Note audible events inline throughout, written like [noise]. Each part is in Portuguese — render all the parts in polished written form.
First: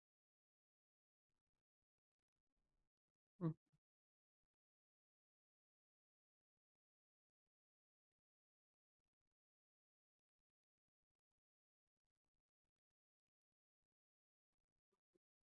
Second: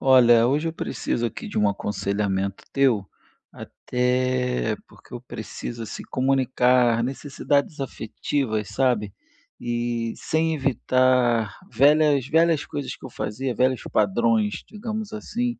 Olha, hoje eu preciso aqui de um aconselhamento teu, Hum, até porque eu preciso assim comunicar necessidades afetivas, sabe? E sem evitar velhas coisas que eu fazia, velhos padrões, digamos assim,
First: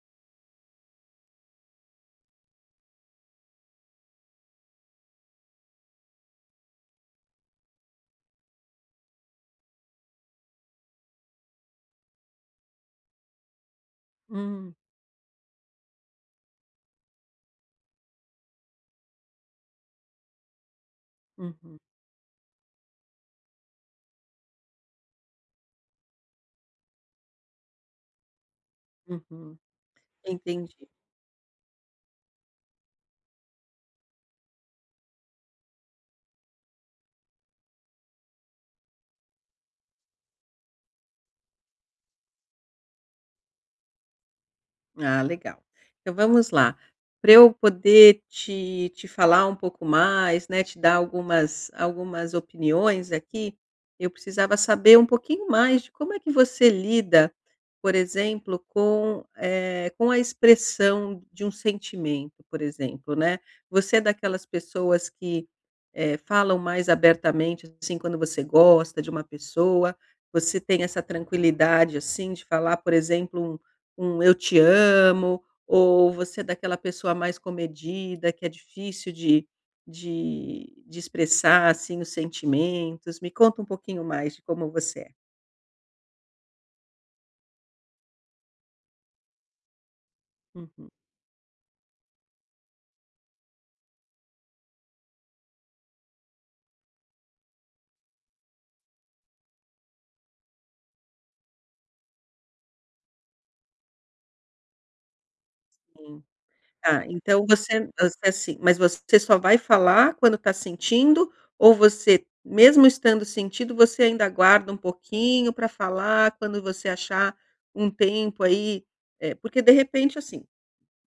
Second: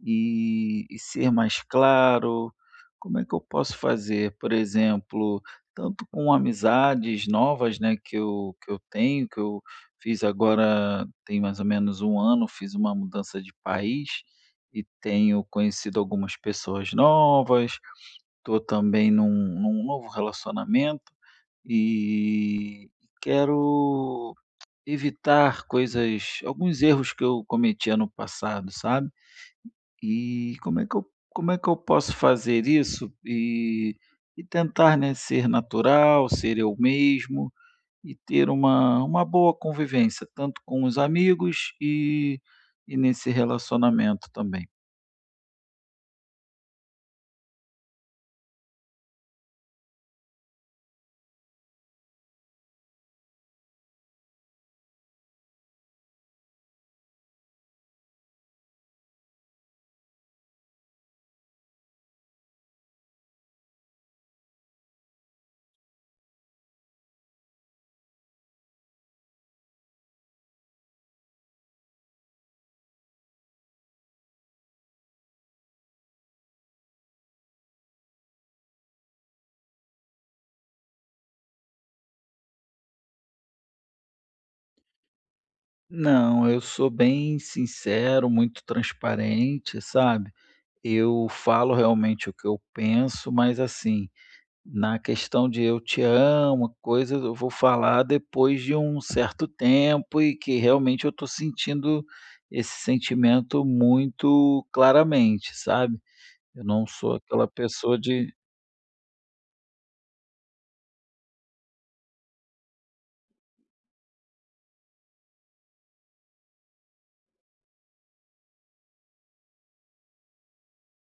e ser mais claro? Como é que eu posso fazer? Por exemplo, tanto com amizades novas, né, que eu tenho, que eu fiz agora tem mais ou menos um ano, fiz uma mudança de país hum, e tenho conhecido algumas pessoas novas, estou também num novo relacionamento uhum, e quero evitar coisas alguns erros que eu cometia no passado, sabe? uhum. E Entendi. como é que eu Como é que eu posso fazer isso e tentar, né, ser natural, ser eu mesmo e ter uma boa convivência, tanto com os amigos e nesse relacionamento também? Ah, legal. Então vamos lá. Para eu poder te falar um pouco mais, né, te dar algumas opiniões aqui, eu precisava saber um pouquinho mais de como é que você lida, por exemplo, com, com a expressão de um sentimento, por exemplo, né? Você é daquelas pessoas que, falam mais abertamente, assim, quando você gosta de uma pessoa? Você tem essa tranquilidade, assim, de falar, por exemplo, um "eu te amo", ou você é daquela pessoa mais comedida, que é difícil de expressar, assim, os sentimentos? Me conta um pouquinho mais de como você é. Não, eu sou bem sincero, muito transparente, sabe? Uhum. Eu falo realmente o que eu penso, mas assim, na questão de "eu te amo", coisas eu vou falar depois de um certo tempo e que realmente eu estou sentindo esse sentimento muito claramente, sabe. Sim. Eu não Tá, sou então aquela você pessoa você, é de. assim, mas você só vai falar quando está sentindo, ou você, mesmo estando sentindo, você ainda guarda um pouquinho para falar quando você achar um tempo aí? Porque de repente, assim,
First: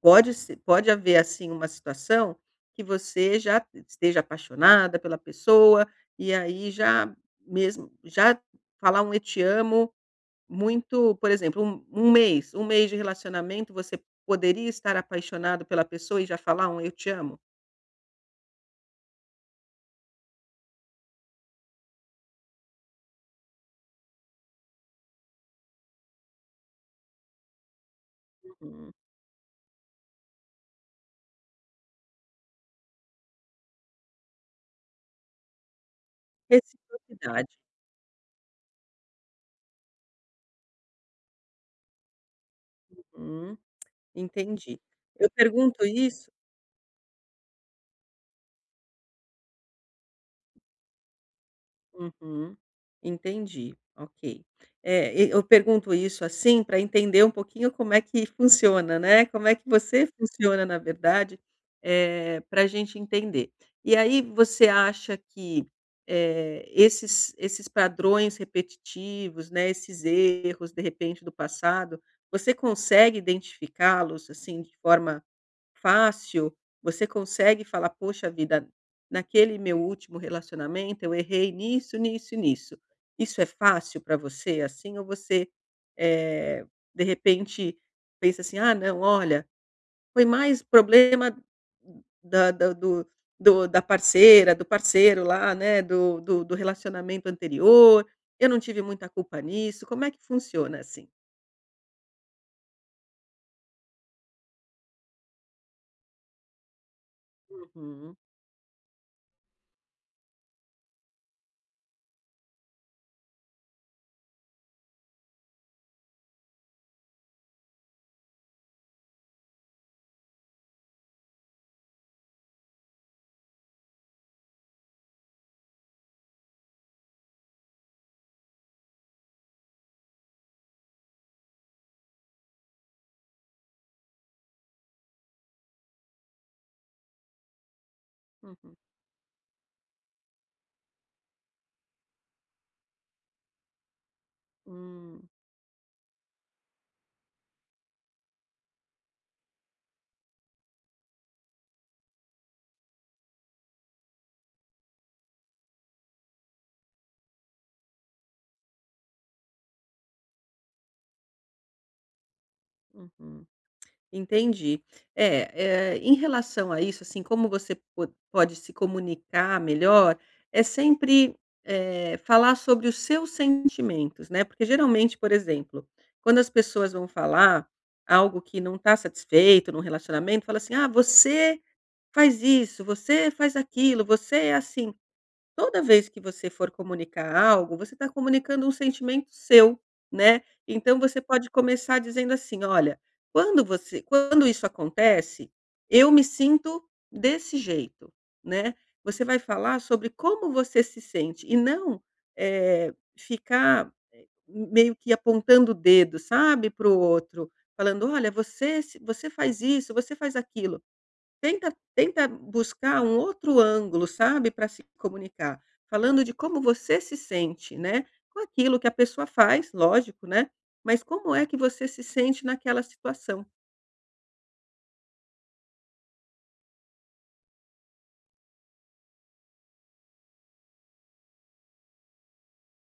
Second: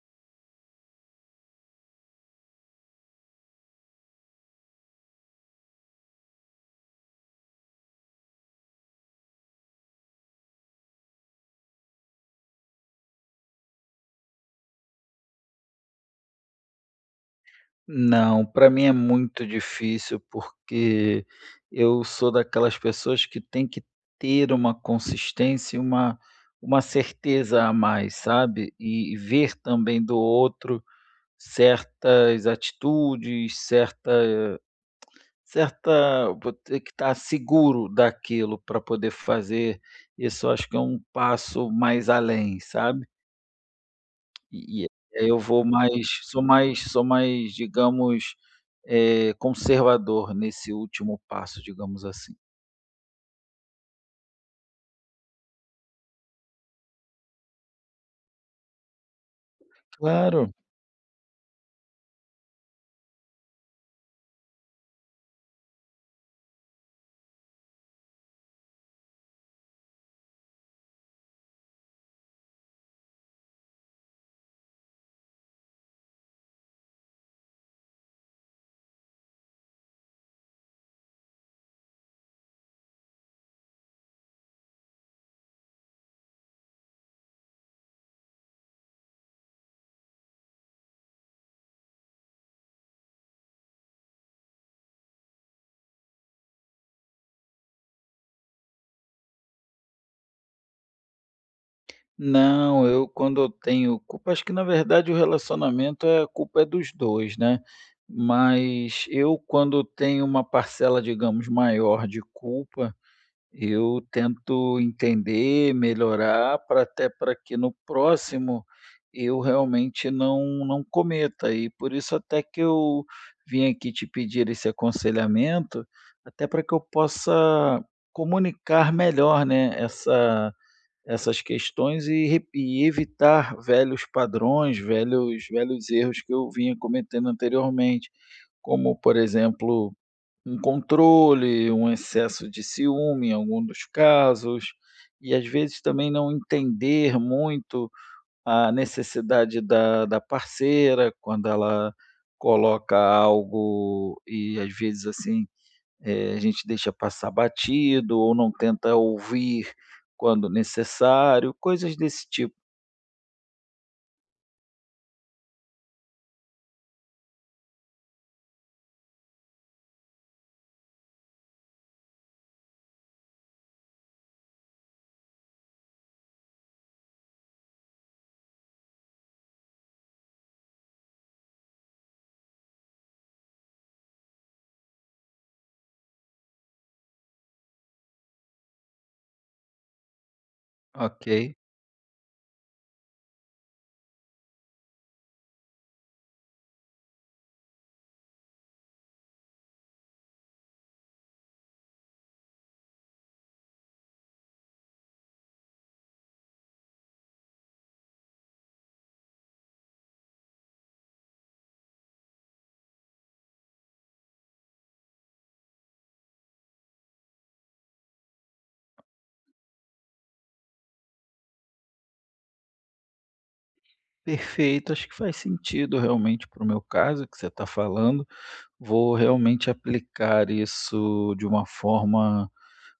Pode se pode haver, assim, uma situação que você já esteja apaixonada pela pessoa, e aí já mesmo já falar um "eu te amo" muito, por exemplo, um mês, um mês de relacionamento, você poderia estar apaixonado pela pessoa e já falar um "eu te amo"? Não, para mim é muito difícil, porque eu sou daquelas pessoas que tem que ter uma consistência e uma certeza a mais, sabe. Uhum. E ver também do outro certas atitudes, certa. Vou ter que estar Reciprocidade. seguro daquilo para poder fazer. Isso eu acho que é um passo mais além, sabe. Uhum, entendi. E e aí Eu eu vou pergunto mais, isso. sou mais, digamos, conservador nesse último passo, digamos assim. Uhum. Entendi, ok. É, e eu pergunto isso, assim, para entender um pouquinho como é que [laughs] funciona, né, como é que você Claro. funciona, na verdade, para a gente entender. E aí você acha que, esses padrões repetitivos, né, esses erros, de repente, do passado, você consegue identificá-los, assim, de forma fácil, você consegue falar: "Poxa vida, naquele meu último relacionamento eu errei nisso, nisso e nisso". Isso é fácil para você, assim, ou você, eh, de repente pensa assim: "Ah não, olha, foi mais problema da da do do da parceira, do parceiro lá, né, do relacionamento anterior, eu não tive muita culpa nisso". Como é que funciona assim? Não, eu quando eu tenho culpa, acho que na verdade o relacionamento é, a culpa é dos 2, né. Uhum, Mas eu quando tenho uma parcela, digamos, maior de culpa, eu tento entender, melhorar para, até para que no próximo eu realmente não cometa. E por isso até que eu vim aqui te pedir esse aconselhamento, até para que eu possa comunicar melhor, né, essas questões e re e evitar velhos padrões, velhos erros que eu vinha cometendo anteriormente, uhum. como, por exemplo, um controle, um excesso de ciúme em algum dos casos, Hum, e às vezes também não entender muito a necessidade da parceira quando ela coloca algo e às vezes, assim, a gente deixa passar batido ou não tenta ouvir quando necessário, coisas desse tipo. uhum. Entendi. É, em relação a isso, assim, como você po pode se comunicar melhor, é sempre, falar sobre os seus sentimentos, né, porque geralmente, por exemplo, quando as pessoas vão falar algo que não está satisfeito num relacionamento, fala assim: "Ah, você faz isso, você faz aquilo, você é assim". Toda vez que você for comunicar algo, você está comunicando um sentimento seu, né. Então você Ok, pode começar dizendo assim: "Olha, quando isso acontece, eu me sinto desse jeito", né. Você vai falar sobre como você se sente e não, ficar, meio que apontando o dedo, sabe, para o outro, falando: "Olha, você se você faz isso, você faz aquilo". Tenta buscar um outro ângulo, sabe, para se comunicar, falando de como você se sente, né, com aquilo que a pessoa faz, lógico, né, mas como é que você se sente naquela situação. perfeito. Acho que faz sentido realmente para o meu caso que você está falando. Vou realmente aplicar isso de uma forma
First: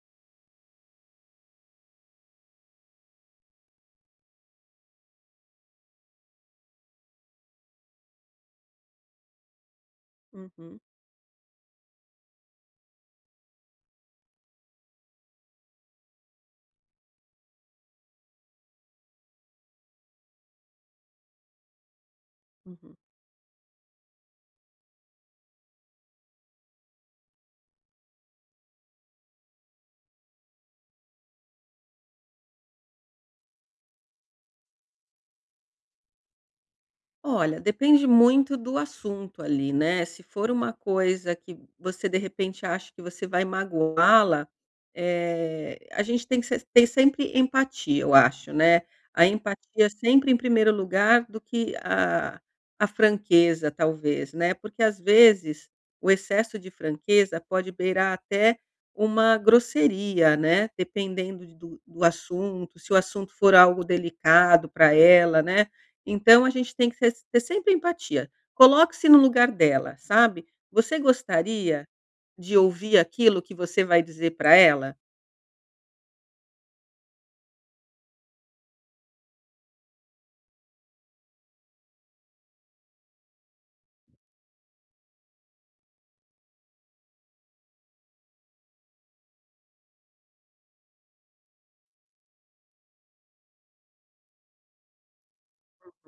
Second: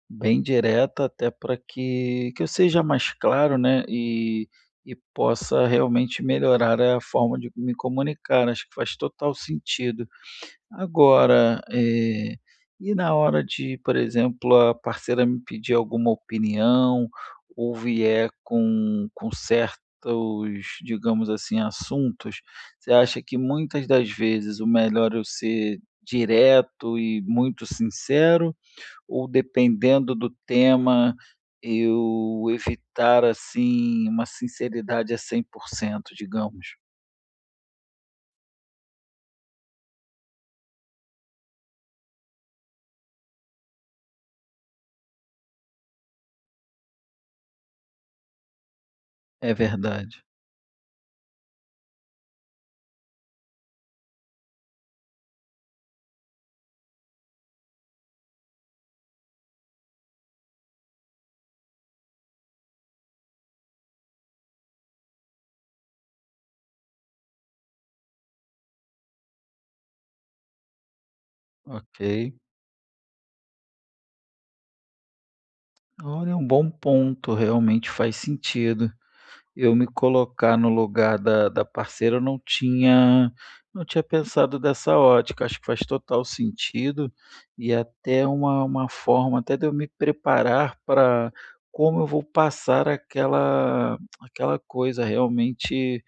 bem direta, até para que eu seja mais claro, né? E possa realmente melhorar a forma de me comunicar. Acho que faz total sentido. Uhum, Agora, e na hora de, por exemplo, a parceira me pedir alguma opinião ou vier com certos, digamos assim, assuntos, você uhum. acha que muitas das vezes o melhor é eu ser direto e muito sincero, ou dependendo do tema, eu evitar, assim, uma sinceridade a 100%, digamos? Olha, depende muito do assunto ali, né. Se for uma coisa que você de repente acha que você vai magoá-la, a gente tem que ser ter sempre empatia, eu acho, né. A É empatia verdade, sempre em primeiro lugar do que a franqueza talvez, né. Porque às vezes o excesso de franqueza pode beirar até uma grosseria, né, dependendo do assunto, se o assunto for algo delicado para ela, né. Então a gente tem que ter sempre empatia. Coloque-se no lugar dela, sabe. Você gostaria ok. de ouvir aquilo que você vai dizer para ela? Olha, é um bom ponto, realmente faz sentido. Eu me colocar no lugar da parceira, eu não tinha pensado dessa ótica, acho que faz total sentido, e até uma forma até de eu me preparar para como eu vou passar aquela coisa, realmente,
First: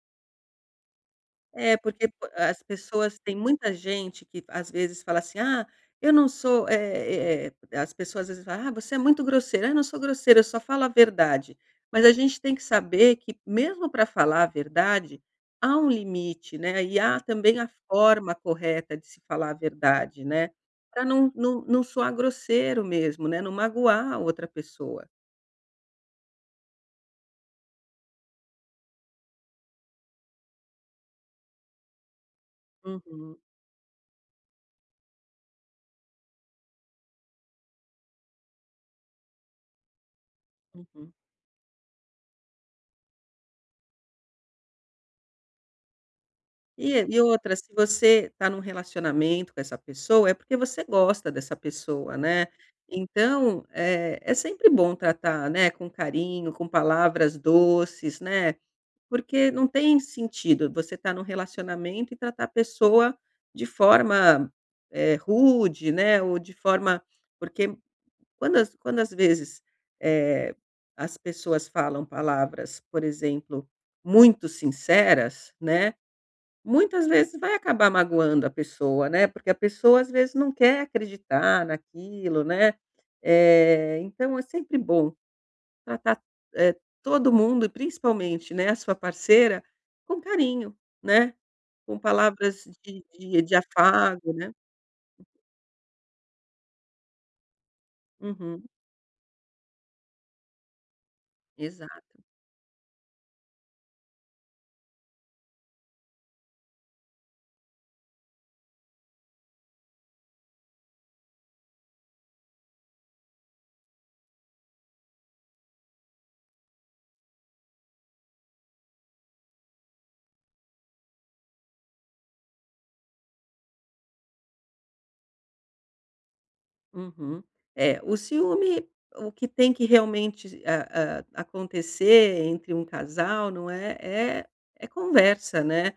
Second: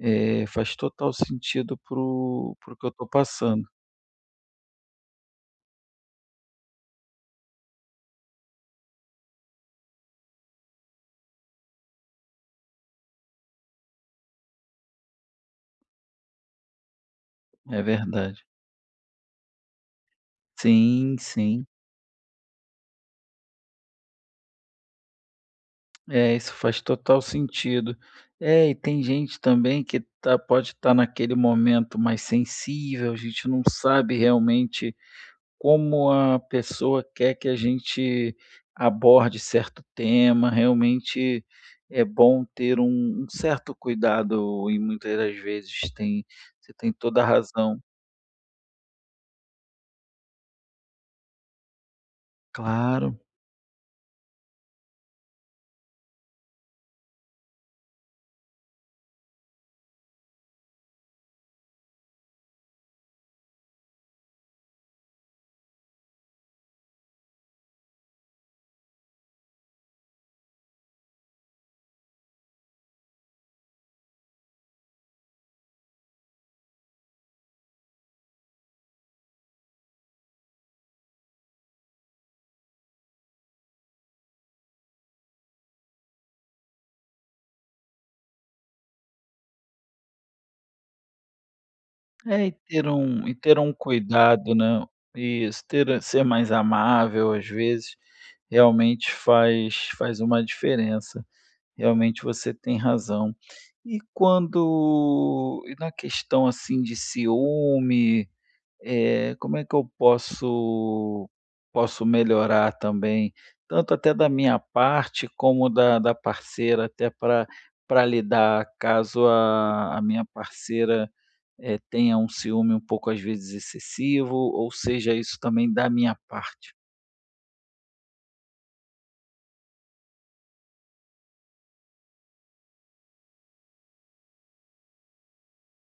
faz total É, sentido para porque po o as que eu estou pessoas tem passando. muita gente que às vezes fala assim: "Ah, eu não sou", as pessoas às vezes falam: "Ah, você é muito grosseira". "Ah, eu não sou grosseira, eu só falo a verdade". Mas a gente tem que saber que mesmo para falar a verdade, há um limite, né, e há também a É forma verdade. correta de se falar a verdade, né, para Sim, não não sim. não soar grosseiro mesmo, né, não magoar a outra pessoa. É, isso faz total sentido. É, e tem gente também que tá, pode estar naquele momento mais sensível, a Uhum, gente não sabe realmente como a pessoa quer que a gente aborde certo tema. uhum. Realmente é bom ter um certo cuidado e muitas das vezes tem você tem E toda a outra, se razão. você está num relacionamento com essa pessoa, é porque você gosta dessa pessoa, né. Claro. Então, é sempre bom tratar, né, com carinho, com palavras doces, né, porque não tem sentido você tá num relacionamento e tratar a pessoa de forma, rude, né, ou de forma, porque quando às vezes, eh, as pessoas falam palavras, por exemplo, muito sinceras, né. Muitas vezes vai acabar magoando a pessoa, né, porque a pessoa às vezes não quer acreditar naquilo, né, então é sempre bom tratar, eh, todo mundo e principalmente, né, a sua parceira com carinho, né, com É, palavras de e de de ter um afago, né. cuidado, né. e ter ser mais amável, às vezes, Uhum, realmente faz uma diferença. exato. Realmente você tem razão. E quando e na questão, assim, de ciúme, como é que eu posso melhorar também, tanto até da minha parte como da parceira, até para lidar caso a minha parceira tenha um ciúme um pouco às vezes excessivo, ou seja isso também da minha parte. Uhum. É, o ciúme, o que tem que realmente a acontecer entre um casal, não é, é é conversa, né.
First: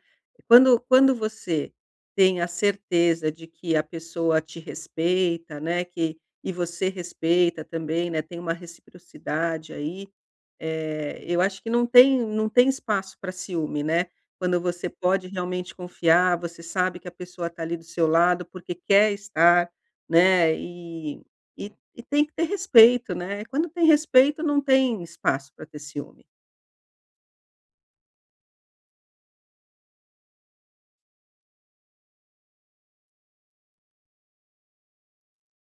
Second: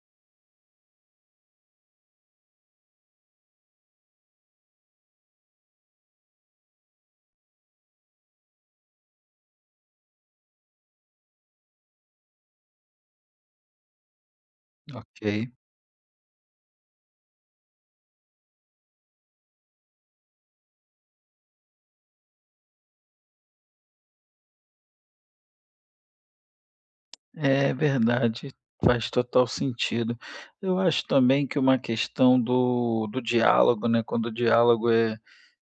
Quando você tem a certeza de que a pessoa te respeita, né, que e você respeita também, né, tem uma reciprocidade aí, eu acho que não tem espaço para ciúme, né. Quando você pode Ok. realmente confiar, você sabe que a pessoa está ali do seu lado porque quer estar, né, e tem que ter respeito, né, quando tem respeito não tem espaço para ter ciúme. É verdade, faz total sentido. Eu acho também que uma questão do diálogo, né? Quando o diálogo é,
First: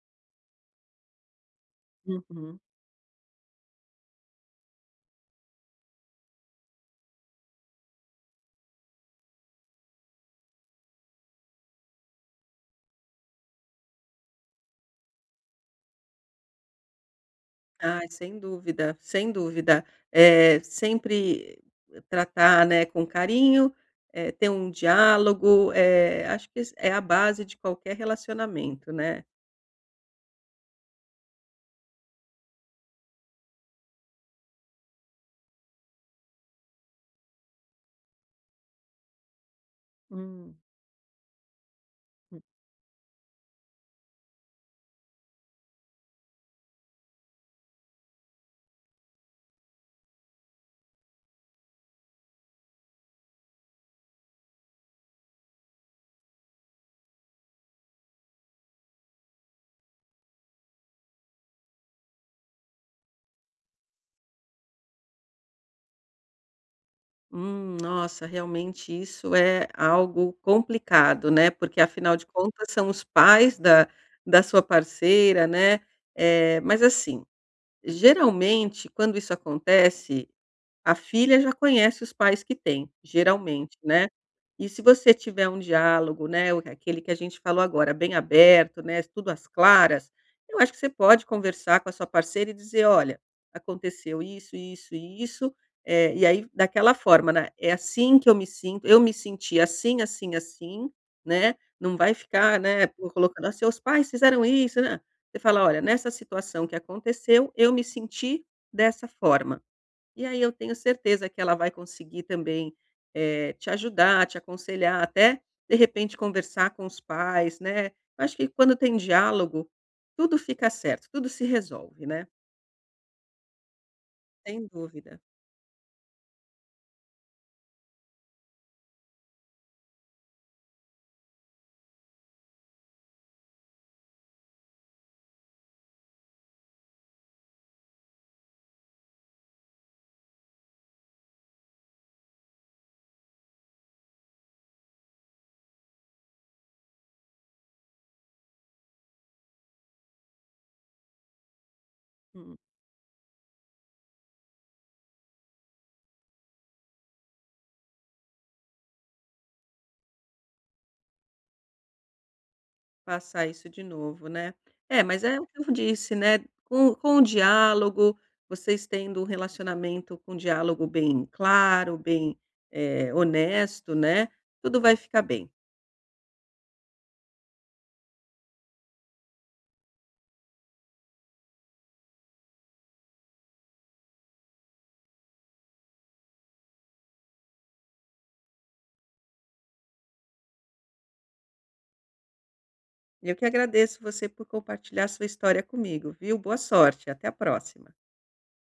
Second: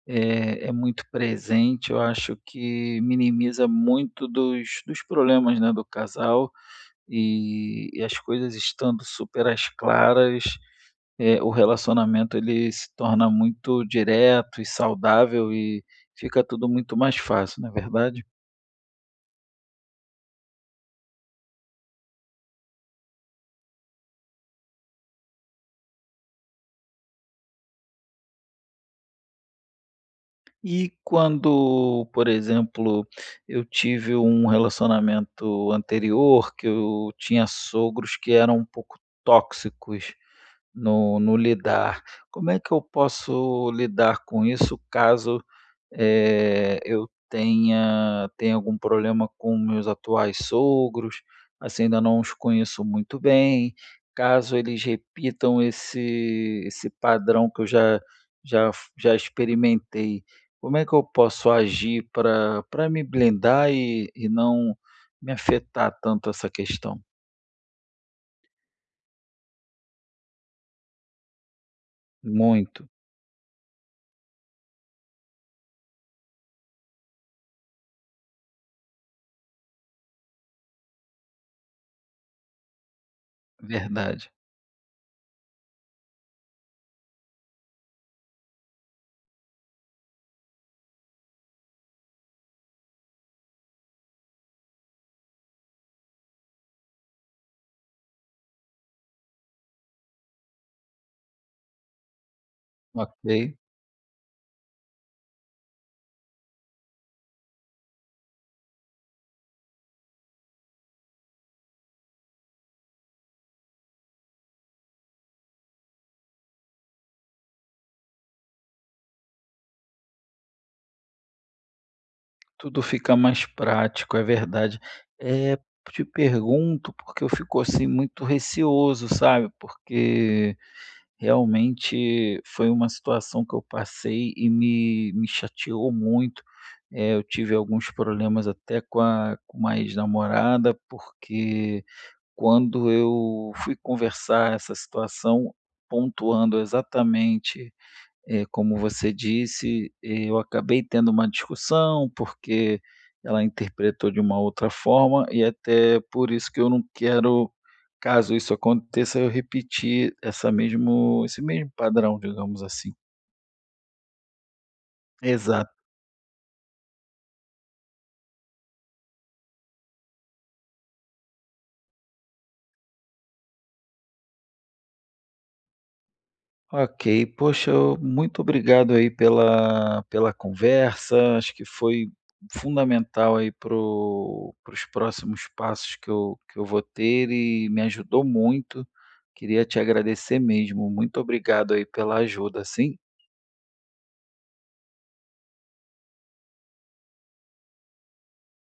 é, é muito presente, eu acho Uhum. que minimiza muito dos problemas, né, do casal e as coisas estando super às claras. O relacionamento ele se torna muito direto e saudável e fica tudo muito mais fácil, não é Ai, verdade? sem dúvida, sem dúvida. É sempre tratar, né, com carinho, ter um diálogo, é acho que isso é a base de qualquer relacionamento, né. E quando, por exemplo, eu tive um relacionamento anterior que eu tinha sogros que eram um pouco tóxicos Hum. No lidar, Hum. como é que eu posso lidar com isso caso eu tenha algum problema com meus atuais sogros, assim, ainda não os conheço muito bem. Caso eles repitam esse padrão que eu já experimentei, como é que eu posso agir para me blindar e não me afetar tanto essa questão? Nossa, realmente isso é algo complicado, né, porque afinal de contas Muito, são os pais da sua parceira, né, é, mas assim, geralmente, quando isso acontece, a filha já conhece os pais que tem, geralmente, né. verdade. E se você tiver um diálogo, né, o aquele que a gente falou agora, bem aberto, né, tudo às claras, eu acho que você pode conversar com a sua parceira e dizer: "Olha, aconteceu isso, isso e isso", e aí daquela forma, né, "É assim que eu me sinto, eu me senti assim, assim, assim", né, não vai ficar, né, pô, colocando: Ok. "Ah, seus pais fizeram isso, né". Você fala: "Olha, nessa situação que aconteceu, eu me senti dessa forma". E aí eu tenho certeza que ela vai conseguir também, te ajudar, te aconselhar, até de repente conversar com os pais, né. Acho que quando tem diálogo, tudo fica certo, tudo se resolve, né, Tudo fica mais prático, é sem verdade. dúvida. É, te pergunto porque eu fico, assim, muito receoso, sabe, porque realmente foi uma situação que eu passei e me chateou muito. Eu tive alguns problemas até com a com uma ex-namorada, porque quando eu fui conversar essa situação, pontuando exatamente como você disse, eu acabei tendo uma discussão, Hum, porque ela interpretou de uma outra forma, e até por isso que eu não quero, caso isso aconteça, eu repetir essa mesmo esse mesmo padrão, digamos assim. passar isso de novo, né. É, mas é o que Exato. eu disse, né, com o diálogo, vocês tendo um relacionamento com diálogo bem claro, bem, honesto, né, tudo vai ficar bem. Ok, poxa, muito obrigado aí pela, pela conversa. Acho que foi fundamental aí para os próximos passos que eu vou ter e me ajudou muito. Queria te agradecer mesmo. Muito obrigado aí pela ajuda, sim. Eu que agradeço você por compartilhar sua história comigo, viu? Boa sorte, até a próxima.